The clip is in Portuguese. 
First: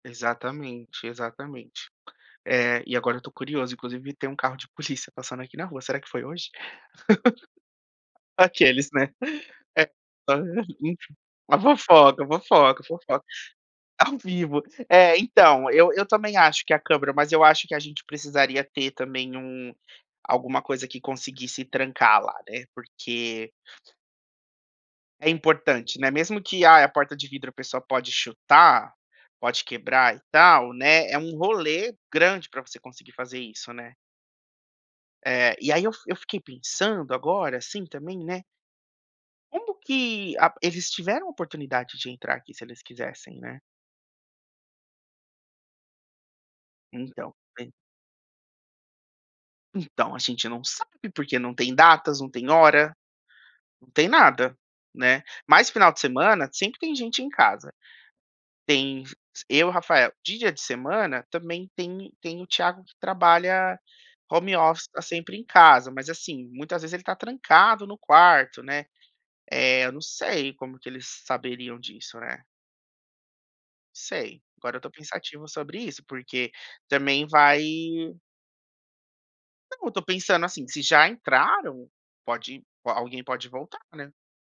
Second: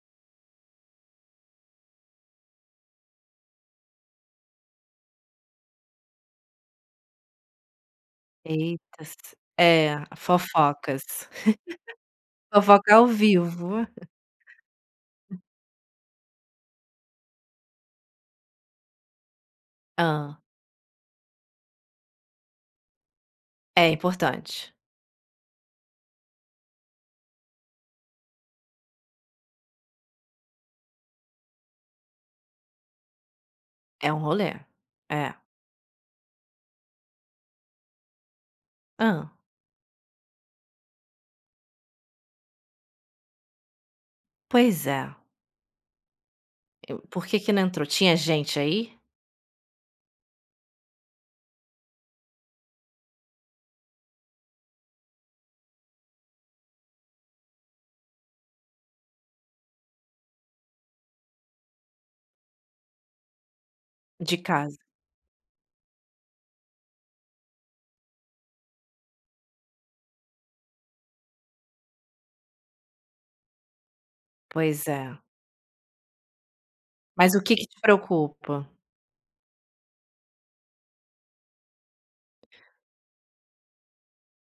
Exatamente, exatamente. Eh, e agora eu tô curioso, inclusive tem um carro de polícia passando aqui na rua, será que foi hoje? Aqueles, Eita, né. s É é, hã, fofocas. enfim. A fofoca, a fofoca, a Fofoca ao fofoca. vivo. Ao vivo. É, então, eu eu também acho que é a câmera, mas eu acho que a gente precisaria ter também um Hã. alguma coisa que conseguisse trancar lá, né, porque É importante. é importante, né, mesmo que: "Ai, a porta de vidro a pessoa pode chutar, pode quebrar e tal", né, é um rolê grande pra você conseguir fazer isso, né. É um rolê. É. É. E aí eu eu fiquei pensando agora, assim, também, né. Hã. Como que a eles tiveram oportunidade de entrar aqui se eles quisessem, né. Pois é. Eu por Então, que que não tem. entrou? Tinha gente aí? Então, a gente não sabe, porque não tem datas, não tem hora, não tem nada, né. Mas final de semana sempre tem gente em casa. Tem eu e o Rafael. Dia de semana, também tem tem o Tiago que trabalha De home casa. office, tá sempre em casa, mas assim, muitas vezes ele tá trancado no quarto, né. Eh, eu não sei como que eles saberiam disso, né. Sei, agora eu Pois tô é. pensativo sobre isso, porque também Mas o que vai que te preocupa? Não, eu tô pensando assim, se já entraram, pode alguém pode voltar, né.